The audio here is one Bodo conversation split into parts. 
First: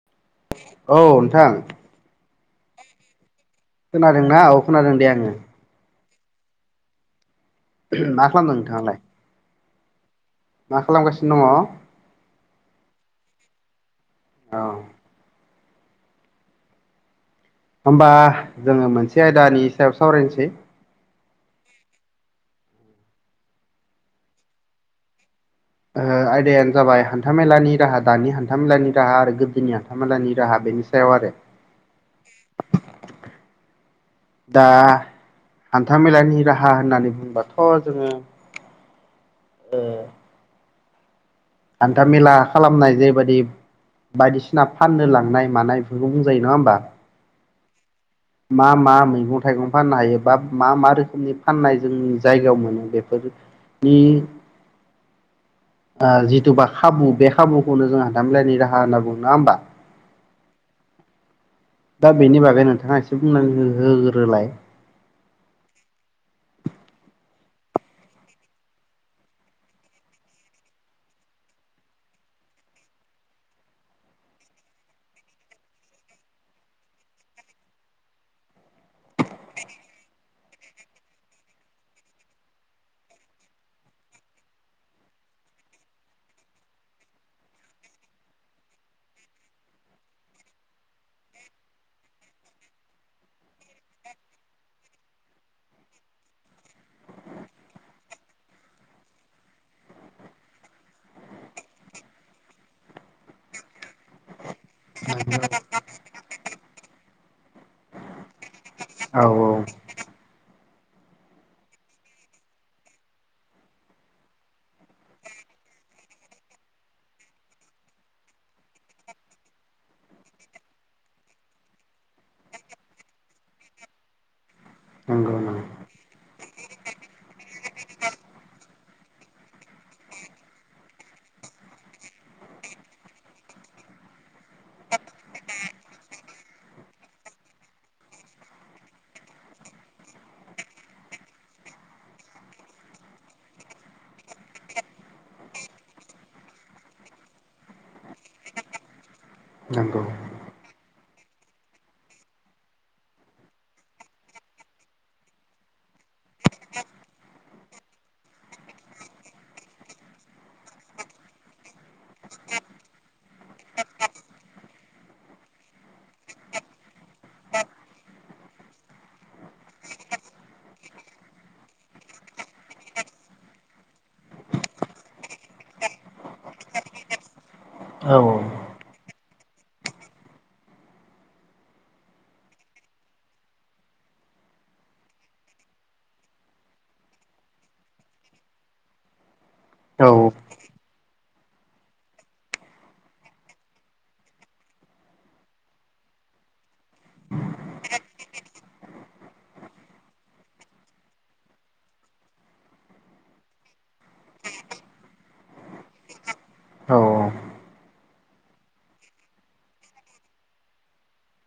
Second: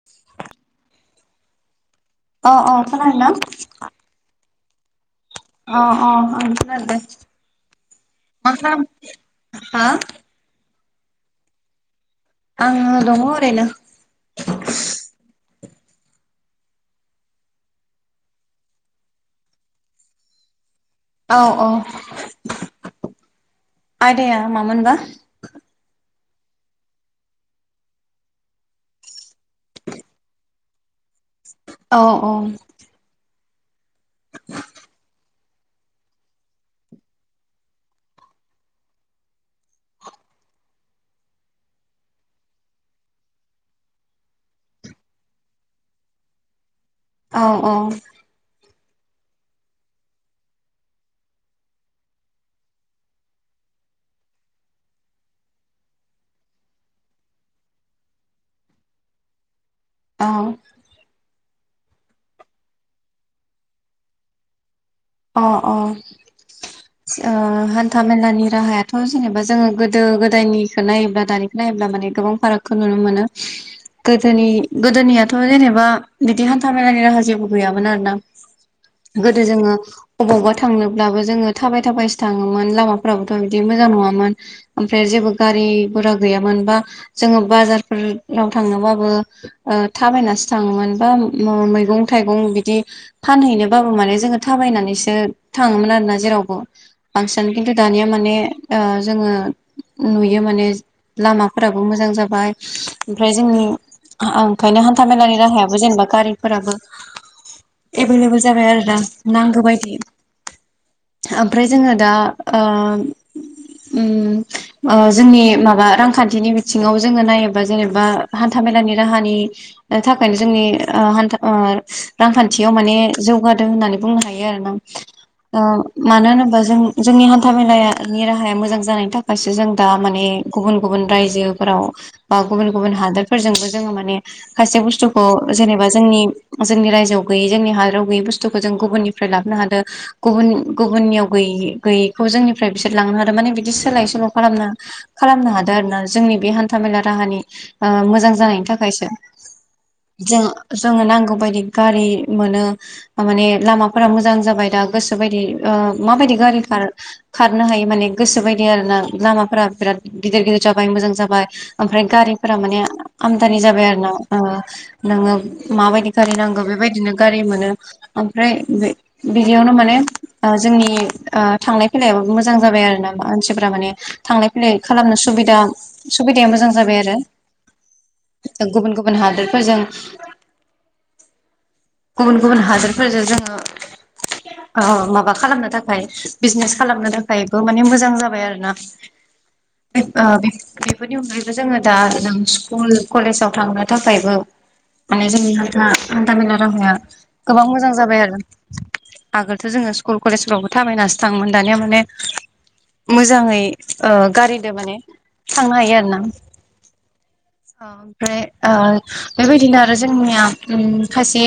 [inaudible] औ नोंथां अ अ खनाार न खोनादों ना औ खोनादों दे आङो अ अ मा खालामदों नोंथाङालाय [unintelligible] हो मा खालामगासिनो दङ आङो दङ ओरैनो औ होमबा जोङो मोनसे आयदानि सायाव सावरायनोसै औ औ आयदाया मामोनबा ओ आयदायानो जाबाय हान्थामेलानि राहा दानि हान्थामेलानि राहा आरो गोदोनि हान्था मेलानि राहा बेनि सायाव आरो औ औ दा हान्था मेलानि राहा होननानै बुंबाथ' जोङो ओ हान्थामेला खालामनाय जेबायदि बायदिसिना फाननो लांनाय मानाय बेफोरखौ बुंजायो नङा होमबा औ औ मा मा मैगं थाइगं फाननो हायो बा मा मा रोखोमनि फाननाय जोंनि जायगायाव मोनो बेफोर नि ओ जिथुबा खाबु बे खाबुखौनो जों हान्थामेलानि राहा होनना बुङो नङा होमबा औ दा बेनि बागै नोंथाङा एसे बुंना होग्रोलाय अ अ ओ हान्था मेलानि राहायाथ' जेनेबा जोङो गोदो गोदायनिखौ नायोब्ला दानि नायोब्ला माने गोबां फारागखौ नुनो मोनो गोदोनि गोदोनियाथ' जेनेबा बिदि हान्था मेलानि राहा जेबो गैयामोन आरो ना गोदो जोङो अबावबा थांनोब्लाबो जोङो थाबाय थाबायसो थाङोमोन लामाफ्राबोथ' बिदि मोजां नङामोन ओमफ्राय जेबो गारि गुरा गैयामोन बा जोङो बाजारफोराव थांनोबाबो ओ थाबायनासो थाङोमोन बा मैगं थाइगं बिदि फानहैनोबाबो माने जोङो थाबायनानैसो थाङोमोन आरोना जेरावबो बांसिन खिन्थु दानिया माने ओ जोङो नुयो माने लामाफोराबो मोजां जाबाय ओमफ्राय जोंनि ओंखायनो हान्था मेलानि राहायाबो जेनेबा गारिफोराबो एभेलेबेल जाबाय आरो दा औ नांगौ बायदि ओमफ्राय जोङो दा ओ ओम ओ जोंनि माबा रांखान्थिनि बिथिङाव जोङो नायोबा जेनेबा हान्था मेलानि राहानि थाखायनो जोंनि ओ हान्था ओ रांखान्थियाव माने जौगादों होननानै बुंनो हायो आरो ना नंगौ ओ मानो होनोबा जों जोंनि हान्था मेलानि राहाया मोजां जानायनि थाखायसो जों दा माने गुबुन गुबुन रायजोफोराव बा गुबुन गुबुन हादोरफोरजोंबो जोङो माने खायसे बुस्थुखौ जेनेबा जोंनि जोंनि रायजोआव गैयै जोंनि हादराव गैयै बुस्थुखौ जों गुबुननिफ्राय लाबोनो हादों गुबुन गुबुननियाव गै-गैयिखौ जोंनिफ्राय बिसोर लांनो हादों माने बिदि सोलाय सोल' खालामनो खालामनो हादों आरोना जोंनि बे हान्था मेला राहानि मोजां जानायनि थाखायसो नंगौ जों जोंनो नांगौ बायदि गारि मोनो माने लामाफोरा मोजां जाब जाबाय दा गोसोबायदि ओ माबायदि गारिफोरा खारनो हायो माने गोसो बायदि आरोना लामाफोरा बिराद गिदिर गिदिर जाबाय मोजां जाबाय ओमफ्राय गारिफोरा माने आमदानि जाबाय आरोना ओ नोङो माबायदि गारि नांगौ बेबायदिनो गारि मोनो ओमफ्राय बे बिदियावनो माने ओ जोंनि ओ थांलाय फैलायो मोजां जाबाय आरोना मानसिफ्रा माने थांलाय फैलाय खालामनो सुबिदा सुबिदाया मोजां जाबाय आरो औ गुबुन गुबुन हादोरफोरजों गुबुन गुबुन हादोरफोरजों जोङो ओ माबा खालामनो थाखाय बिजनेस खालामनो थाखायबो माने मोजां जाबाय आरो ना औ ओ बेफोरनि अनगायैबो जोङो दा जों स्कुल कलेजाव थांनो थाखायबो माने जोंनि हान्था हान्थामेला राहाया गोबां मोजां जाबाय आरो आगोलथ' जोङो स्कुल कलेजफ्रावबो थाबायनासो थाङोमोन दानिया माने मोजाङै ओ गारिदो माने थांनो हायो आरोना औ औ ओमफ्राय ओ बेबायदिनो आरो जोंनिया उम खायसे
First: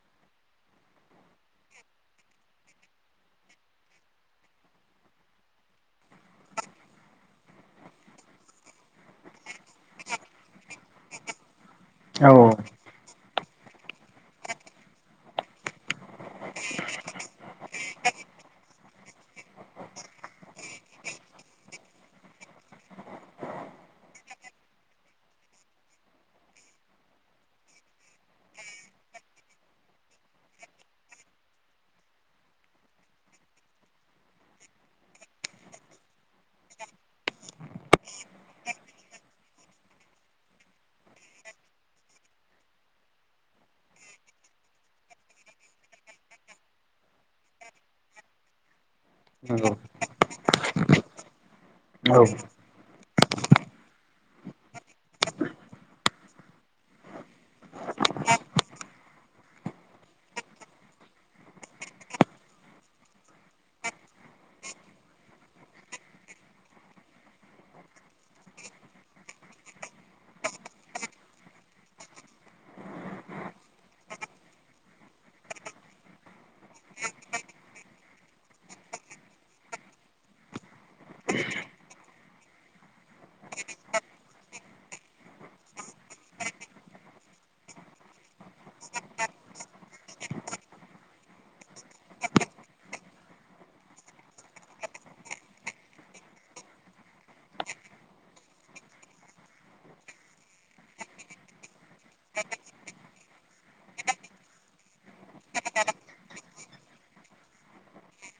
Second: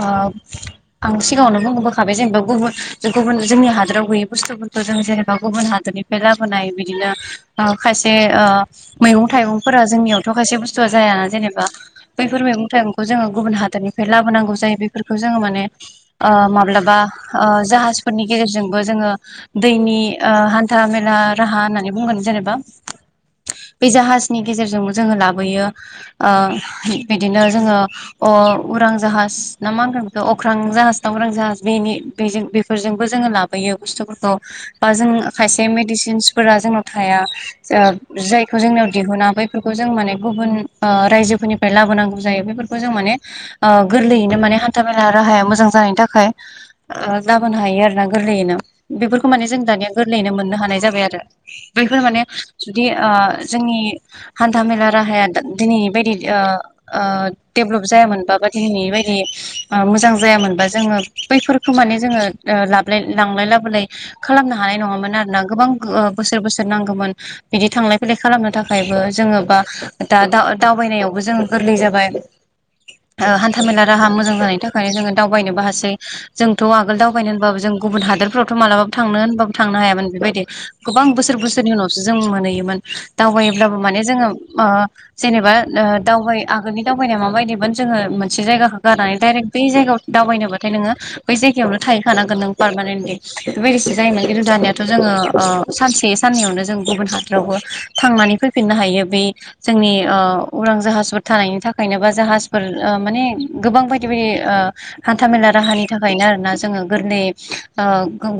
ओ आं सिगाङावनो बुं बोखाबाय जेनेबा गुबुन गुबुन जोंनि हादराव गैयै बुस्थुफोरखौ जों जेनेबा गुबुन हादोरनि फाय लाबोनाय बिदिनो ओ खायसे ओ मैगं थाइगंफोरा जोंनियावथ' खायसे बुस्थुआ जायाना जेनेबा बैफोर नंगौ मैगं थाइगंखौ जोङो गुबुन हादोरनिफ्राय लाबोनांगौ जायो बेफोरखौ जोङो माने ओ मा माब्लाबा ओ जाहाजफोरनि गेजेरजोंबो जोङो दैनि ओ हान्था मेला राहा होननानै बुंगोन जेनेबा बे जाहाजनि गेजेरजोंबो जोङो लाबोयो ओ बिदिनो जोङो अ उरां जाहाज ना मा होनगोन बेखो अख्रां जाहाज ना उरां जाहाज बेनि बेजों बेफोरजोंबो जोङो लाबोयो बुस्थुफोरखौ बा जों खायसे मेडिसिनसफोरा जोंनाव थाया जा जायखौ जोंनियाव दिहुना बैफोरखौ जों माने गुबुन ओ रायजोफोरनि फ्राय लाबोनांगौ जायो बेफोरखौ जों माने गोरलैयैनो माने हान्था मेला राहाया मोजां जानायनि थाखाय ओ लाबोनो हायो आरोना गोरलैयैनो बेफोरखौ माने जों दानिया औ गोरलैयैनो मोननो हानाय जाबाय आरो बैफोर माने जुदि ओ जोंनि हान्था मेला राहाया दा दिनै बायदि ओ ओ देभलप जायामोनबा बा दिनैनि बायदि मोजां जायामोनबा जोङो बैफोरखौ माने जोङो ओ लाबलाय लांलाय लाबोलाय खालामनो हानाय नङामोन आरोना गोबां गोओ बोसोर बोसोर नांगौमोन बिदि थांलाय फैलाय खालामनो थाखायबो जोङो बा दा-दावबायनायावबो जों गोरलै जाबाय ओ हान्थामेला राहा मोजां जानायनि थाखायनो जोङो दावबायनोबो हासै जोंथ' आगोल दावबायनो होनबाबो जों गुबुन हादोरफ्रावथ' मालाबाबो थांनो होनबाबो थांनो हायामोन बेबायदि गोबां बोसोर बोसोरनि उनावसो जों मोनहैयोमोन दावबायोब्लाबो माने जोङो ओ जेनेबा ओ दावबाय आगोलनि दावबायनाया माबायदिमोन जोङो मोनसे जायगाखौ गारनानै डाइरेक्ट बै जायगायाव दावबायनोबाथाय नोङो बै जायगायावनो थाहैखानांगोन नों पारमानेन्टलि बेबायदिसो जायोना खिन्थु दानियाथ' जोङो ओ सानसे साननैयावनो जों गुबुन हादरावबो थांनानै फैफिननो हायो बै जोंनि ओ उरां जाहाजफोर थानायनि थाखायनो बा जाहाजफोर ओ माने गोबां बाय [unintelligible] हान्थामेला राहानि थाखायनो आरोना जोङो गोरलै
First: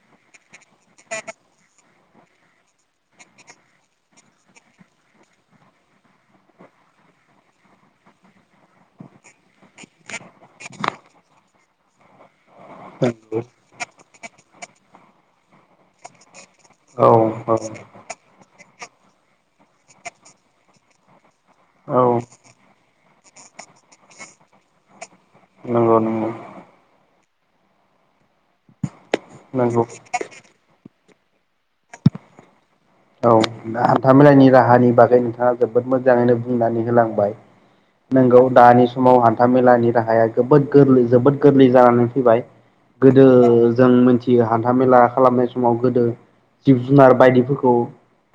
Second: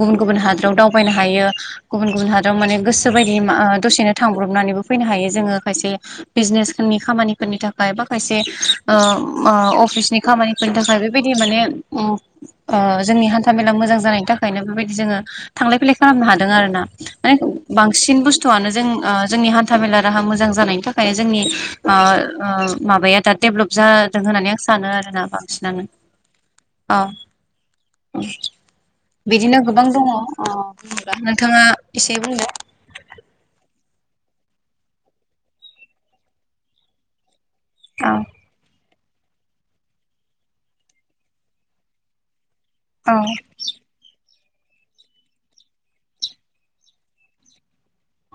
गुबुन गुबुन हादराव दावबायनो हायो। गुबुन गुबुन हादराव माने गोसो बायदि ओ दसेनो थांब्रबनानैबो फैनो हायो जोङो खायसे बिजनेसफोरनि खामानिफोरनि थाखाय बा खायसे ओ अफिसनि खामानि बेनि थाखाय बेबायदि माने ओ जोंनि हान्था मेला मोजां जानायनि थाखाय खायनो बेबायदि जोङो थांलाय फैलाय खालामनो हादों आरो ना। औ माने औ बांसिन बांसिन बुस्थुआनो जोंनि हान्था मेला राहा मोजां जानायनि थाखाय जोंनि आ औ माबाया आदा डेभलप जादों होननानै आं सानो आरोना बांसिनानो नंगौ नंगौ अ उम बिदिनो नंगौ गोबां दङ ओ होमबा नोंथाङा एसे बुंदो दा हान्था मेलानि राहानि बागै नोंथाङा जोबोद मोजाङैनो बुंनानै होलांबाय औ नोंगौ दानि समाव हान था मेलानि राहाया गोबोद गोरलै जोबोद गोरलै जानानै फैबाय औ गोदो जों मोन हान्था मेला खालामनाय समाव गोदो जिब जुनार बायदिफोरखौ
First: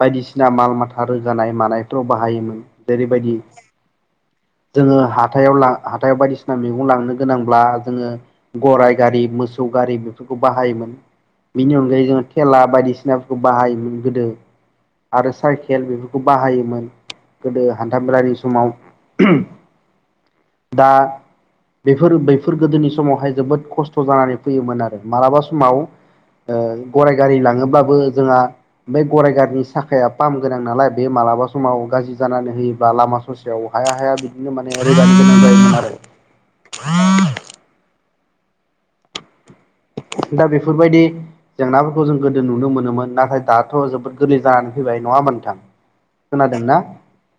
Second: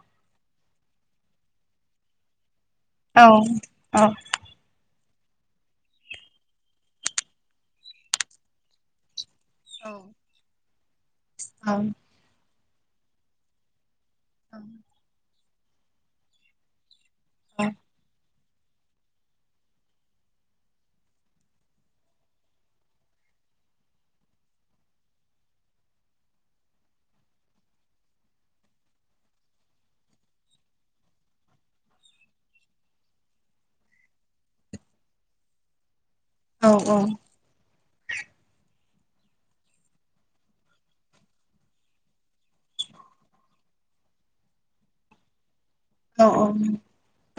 बायदिसिना माल माथा रोगानाय मानायफ्राव बाहायोमोन औ जेरैबायदि औ जोङो हाथायाव बायदिसिना मैगं लांनो गोनांब्ला जोङो। गराइ गारि मोस सौ गारि बेफोरखौ बाहायोमोन बिनि औ अनगायै जोङो थेला बायदिसिनाफोरखौ बाहायोमोन गोदो। ओं। आरो साइकेल बेफोरखौ बाहायोमोन गोदो हान्थाम मेलानि समाव दा बेफोर बैफोर गोदोनि समावहाय जोबोद खस्थ' जानानै फैयोमोन आरो मालाबा समाव गराइ गारि लाङोब्लाबो जोंहा बे गराइ गारिनि साखाया पाम गोनां नालाय बे मालाबा समाव गाज्रि जानानै होयोब्ला लामा ससेयाव हाया हाया बिदि बिनो माने ओरै [unintelligible] [unintelligible] औ औ। दा बेफोरबायदि जेंनाफोरखौ जों गोदो नुनो मोनोमोन नाथाय दाथ' जोबोद गोरलै जानानै फैबाय नङा होमबा नोथां? औ औ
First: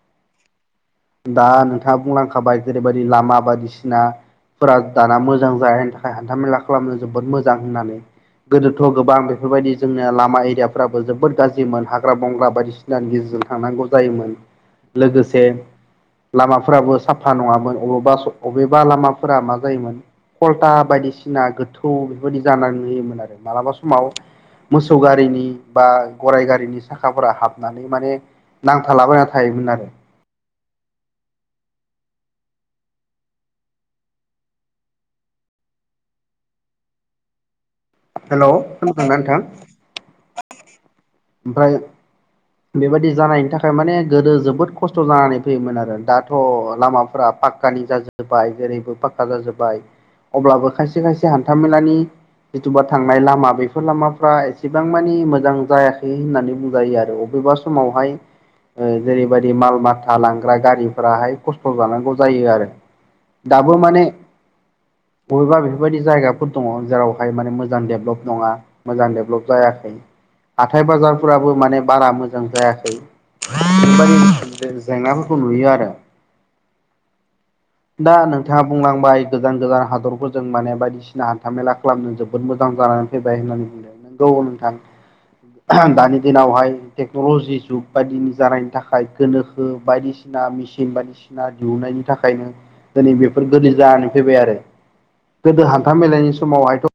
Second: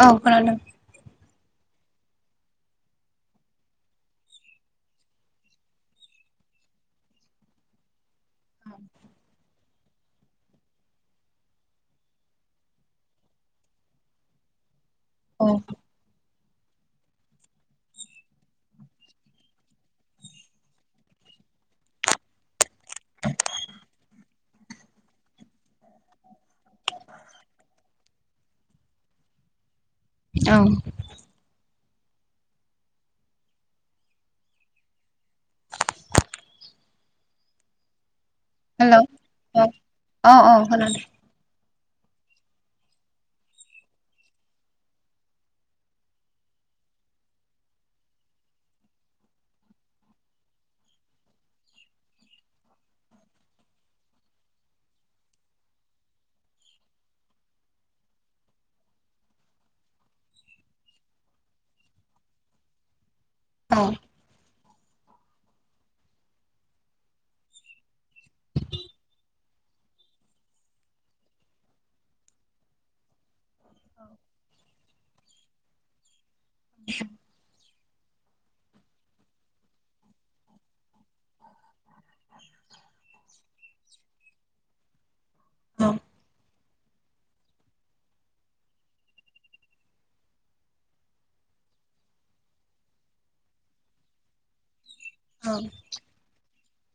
औ खोनादों। दा नोंथाङा बुंलांखाबाय जेरैबायदि लामा बायदिसिना लामाफोरा दाना मोजां जानायनि थाखाय हान्थामेला खालामनो जोबोद मोज मोजां होननानै गोदोथ' गोबां बेफोरबायदि जोंनिया लामा एरियाफ्राबो जोबोद गाज्रिमोन हाग्रा बंग्रा बायदिसिनानि गेजेरजों थांनांगौ जायोमोन। लोगोसे औ लामाफोराबो साफा नङामोन अबेबा लामाफोरा मा जायोमोन फलथा बायदिसिना गोथौ बेफोरबायदि जानानै होयोमोन आरो मालाबा समाव मोसौ गारिनि बा गराइ गारिनि साखाफोरा हाबनानै माने नांथालाबायना थायोमोन आरो। औ। हेल' खादोंना नोंथां? अ' अ खोनादों। ओमफ्राय बेबायदि जानायनि थाखाय माने गोदो जोबोद खस्थ' जानानै फैयोमोन आरो दाथ' लामाफोरा पाख्कानि जाजोब जोब्बाय जेरैबो पाक्का जाजोब्बाय अब्लाबो खायसे खायसे हान्थामेलानि जिथुबा थांनाय लामा बेफोर लामाफ्रा एसेबां मानि मोजां जायाखै होननानै बुंजायो आरो अब बबेबा समावहाय जेरैबायादि माल माथा लांग्रा गारिफ्राहाय खस्थ' जानांगौ जायो आरो। दाबो औ माने बबेबा बेफोरबायदि जायगाफोर दङ' जेरावहाय माने मोजां डेभलप नङा मोजां डेभेलप जायाखै हाथाय बाजारफोराबो माने बारा मोजां मोजां जायाखै बेफोरबादि जें-जेंनाफोरखौ नुयो आरो। दा नोंथाङा बुंलांबाय गोजान गोजान हादरफोरजों माने बायदिसिना सिना हान्थामेला खालामनो जोबोद मोजां जानानै फैबाय होननानै बुंदों नोंगौ औ नोंथां। दानि दिनावहाय टेक्न'ल'जि जुग बायदिनि जानायनि थाखाय गोनोखो बायदिसिना मेसिन बायदिसिना सिना दिहुननायनि थाखायनो दिनै बेफोर गोरलै जानानै फैबाय आरो। औ गोदो हान्था मेलानि समावहायथ'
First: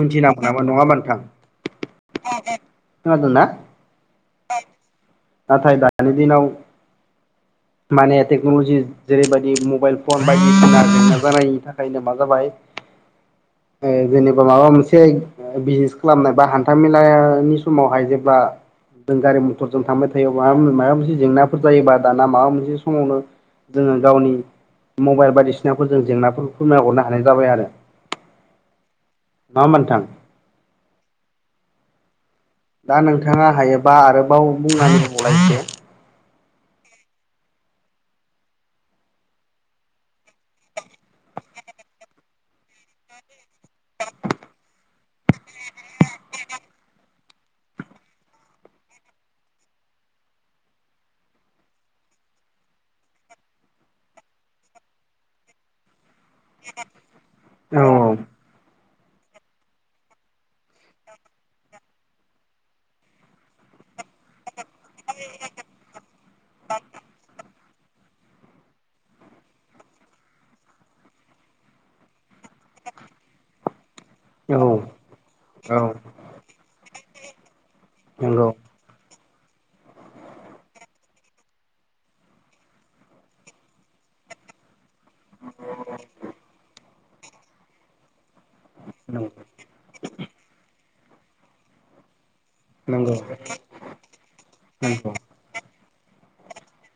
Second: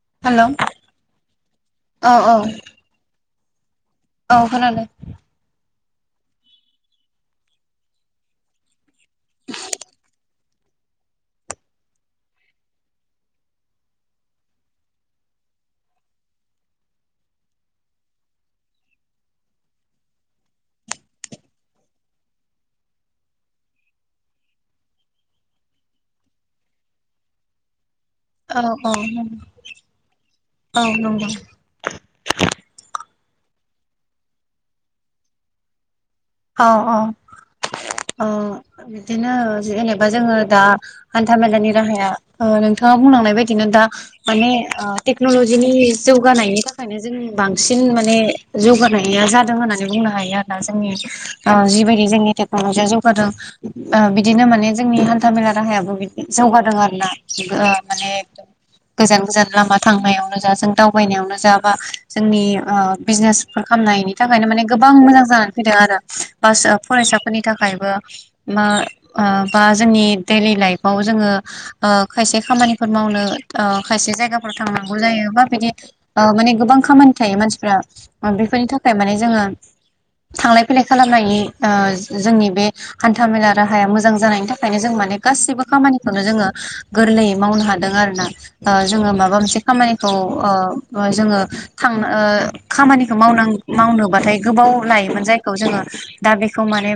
मिथिनागौ हेलौ नङा होनबा नोंथां औ खोनादोंना? औ खोनादों। नाथाय दानि दिनाव माने टेक्न'लजि जेरैबायदि मबाइल फन बायदिसिना जेंना जानायनि थाखायनो मा जाबाय ओ जेनेबा माबा मोनसे बिजनेस खालामनोबा हान्था मेलानि समावहाय जेब्ला जों गारि मथरजों थांबाय [unintelligible] माबा मोनसे जेंनाफोर जायोबा दाना माबा मोनसे समावनो जोङो गावनि मबाइल बायदिसिनाफोर जों जेंनाफोरखौ नायहरनो हानाय जाबाय आरो। औ औ गौ नङा होमबा नोंथां औ नंगौ। दा नोंथाङा हायोबा आरोबाव बुंनाहोबावलाय एसे। औ औ औ बिदिनो जेनेबा जोङो दा हान्था मेलानि राहाया ओ नोंथाङा बुंलांनाय बायदिनो दा माने ओ टेक्नलजिनि जौगानायनि थाखायनो जों बांसिन माने जौगानाया जादों होननानै बुंनो हायो आरोना जोंनि ओ जिबायदि जोंनि टेक्न'लजिया जौगादों ओ बिदिनो माने जोंनि हान्था मेला राहायाबो जौगादों आरोना गो औ माने गोजान गोजान लामा थांनायावनो जा जों दावबायनायावनो जा बा जोंनि ओ बिजनेस फोर खालामनायनि थाखायनो माने गोबां मोजां जानानै फैदों आरो बास फरायसाफोरनि थाखायबो मा बा जोंनि दैलि लाइफआव जोङो ओ खायसे खामानिफोर मावनो खायसे जाय औ थांनांगौ जायो बा बिदि औ माने गोबां खामानि थायो मानसिफ नंगौ बेफोरनि थाखाय माने जोङो थांलाय फैलाय खालामनायनि ओ जोंनि बे हान्था मेला राहाया मोजां जानायनि थाखायनो जों माने गासैबो खामानिखौनो जोङो गोरलैयै मावनो हादों आरोना ओ जोङो नंगौ माबा मोनसे खामानिखौ जोङो थांनो नंगौ खामानिखौ माव मावनोबाथाय गोबाव लायोमोन नंगौ जाय खौ जोङो दा बेखौ माने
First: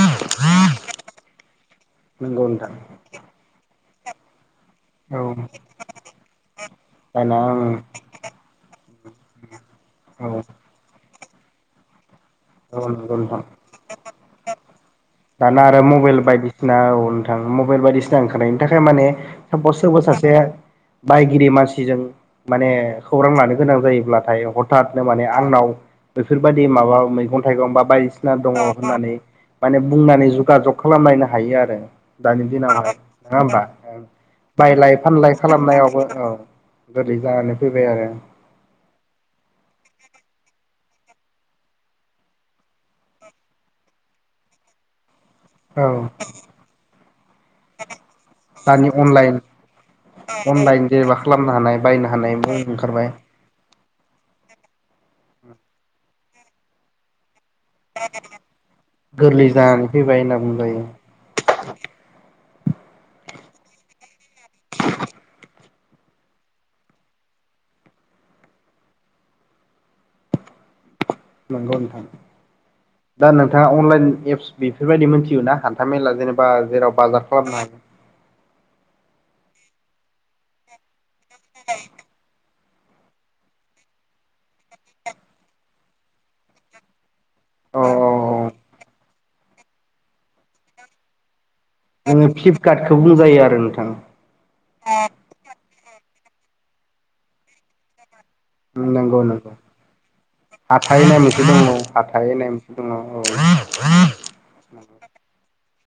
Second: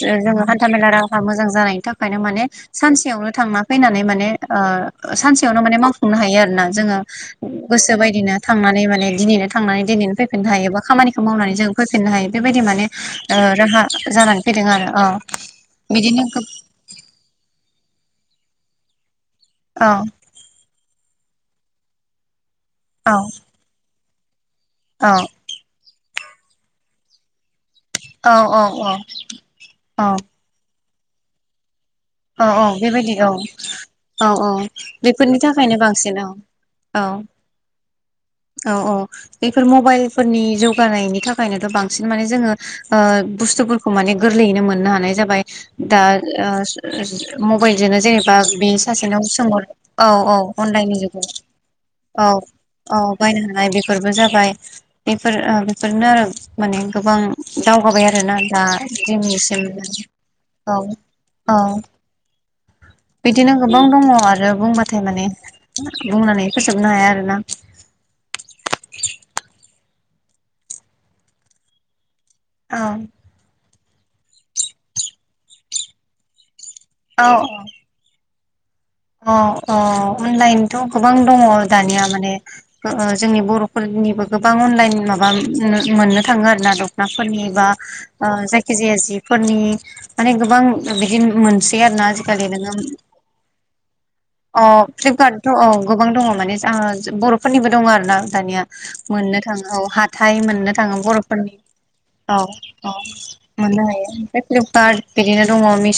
जोङो हान्थामेला राहा मोजां जानायनि थाखायनो माने नोंथां सानसेयावनो थांना फैनानै माने ओ औ सानसेयावनो माने मावफुंनो हायो आरो ना जोङो दाना गोसो बायदिनो थांनानै माने दिनैनो थांनानै दिनैनो औ फैफिननो हायो बा खामानिखौ मावनानै जों फैफिननो हायो। बेबायदि माने औ नंगौ ओ नोंथां राहा जानानै फैदों आरो ओ दाना आरो मबाइल बायदिसिना औ नोंथां मबाइल बायदिसिना ओंखारनि थाखाय माने सापस औ सोरबा सासे बायगिरि मानसिजों माने औ खौरां लानो गोनां जायोब्लाथाय हथादनो औ माने आंनाव बेफोरबायदि माबा मैगं थाइगं बा बाय औ बायदिसिना दङ औ होननानै माने औ बुंनानै जगाजग खालामलायनो हायो आरो औ दानि औ दिनाव बेबायदि औ नङा होमबा औ औ बायलाय फानलाय बेफोरनि थाखायनो खालामनायावबो बांसिन औ औ गोरलै जानानै फैबाय आरो औ औ बेफोर मबाइलफोरनि जौगानायनि थाखायनोथ' बांसिन माने जोङो बुस्थुफोरखौ माने गोरलैयैनो मोननो हानाय जाबाय औ दा मबाइल जोनो जेनेबा बे दानि सासेनाव अनलाइन सोंहरो औ औ अनलाइन अनलाइननि जेनेबा जुगाव खालामनो हानाय बायनो औ हानाय मुं औ ओंखारबाय बायनो हानाय बेफोरबो जाबाय बेफोर बेफोरनो आरो माने गोबां दावगाबाय आरोना दा गोरलै दिनैसिम जानानै फैबाय होनना औ बुंजायो औ बिदिनो गोबां दङ आरो बुंबाथाय माने बुंनानै फोजोबनो हाया आरोना नंगौ नोंथां औ दा नोंथाङा अनलाइन एप्स बेफोरबायदि मोनथियोना हान्था मेला जेनेबा जेराव बाजार खालामनो हागोन अ अ अनलाइनथ' गोबां दङ दानिया माने ओ ओ जोंनि बर'फोरनिबो गोबां अनलाइन माबा मोननो थाङो आरोना दं नाफोरनि बा औ ओ जायखि जाया जिफोरनि माने गोबां बिदि मोनस ओ फ्लिपकार्टखौ बुंजायो आरो नोंथां। अ फ्लिपकार्टथ' औ गोबां दङ माने ओ जहा बर'फोरनिबो दङ आरो ना। दानिया नंगौ मोननो नंगौ थाङो औ हाथाय मोननो थाङो हाथाय होननाय मोनसे बर'फोरनि दङ हाथाय औ होननाय मोनसे दङ औ मोननो हायो ओमफ्राय फ्लिपकार्ट बिदिनो दङ मिस'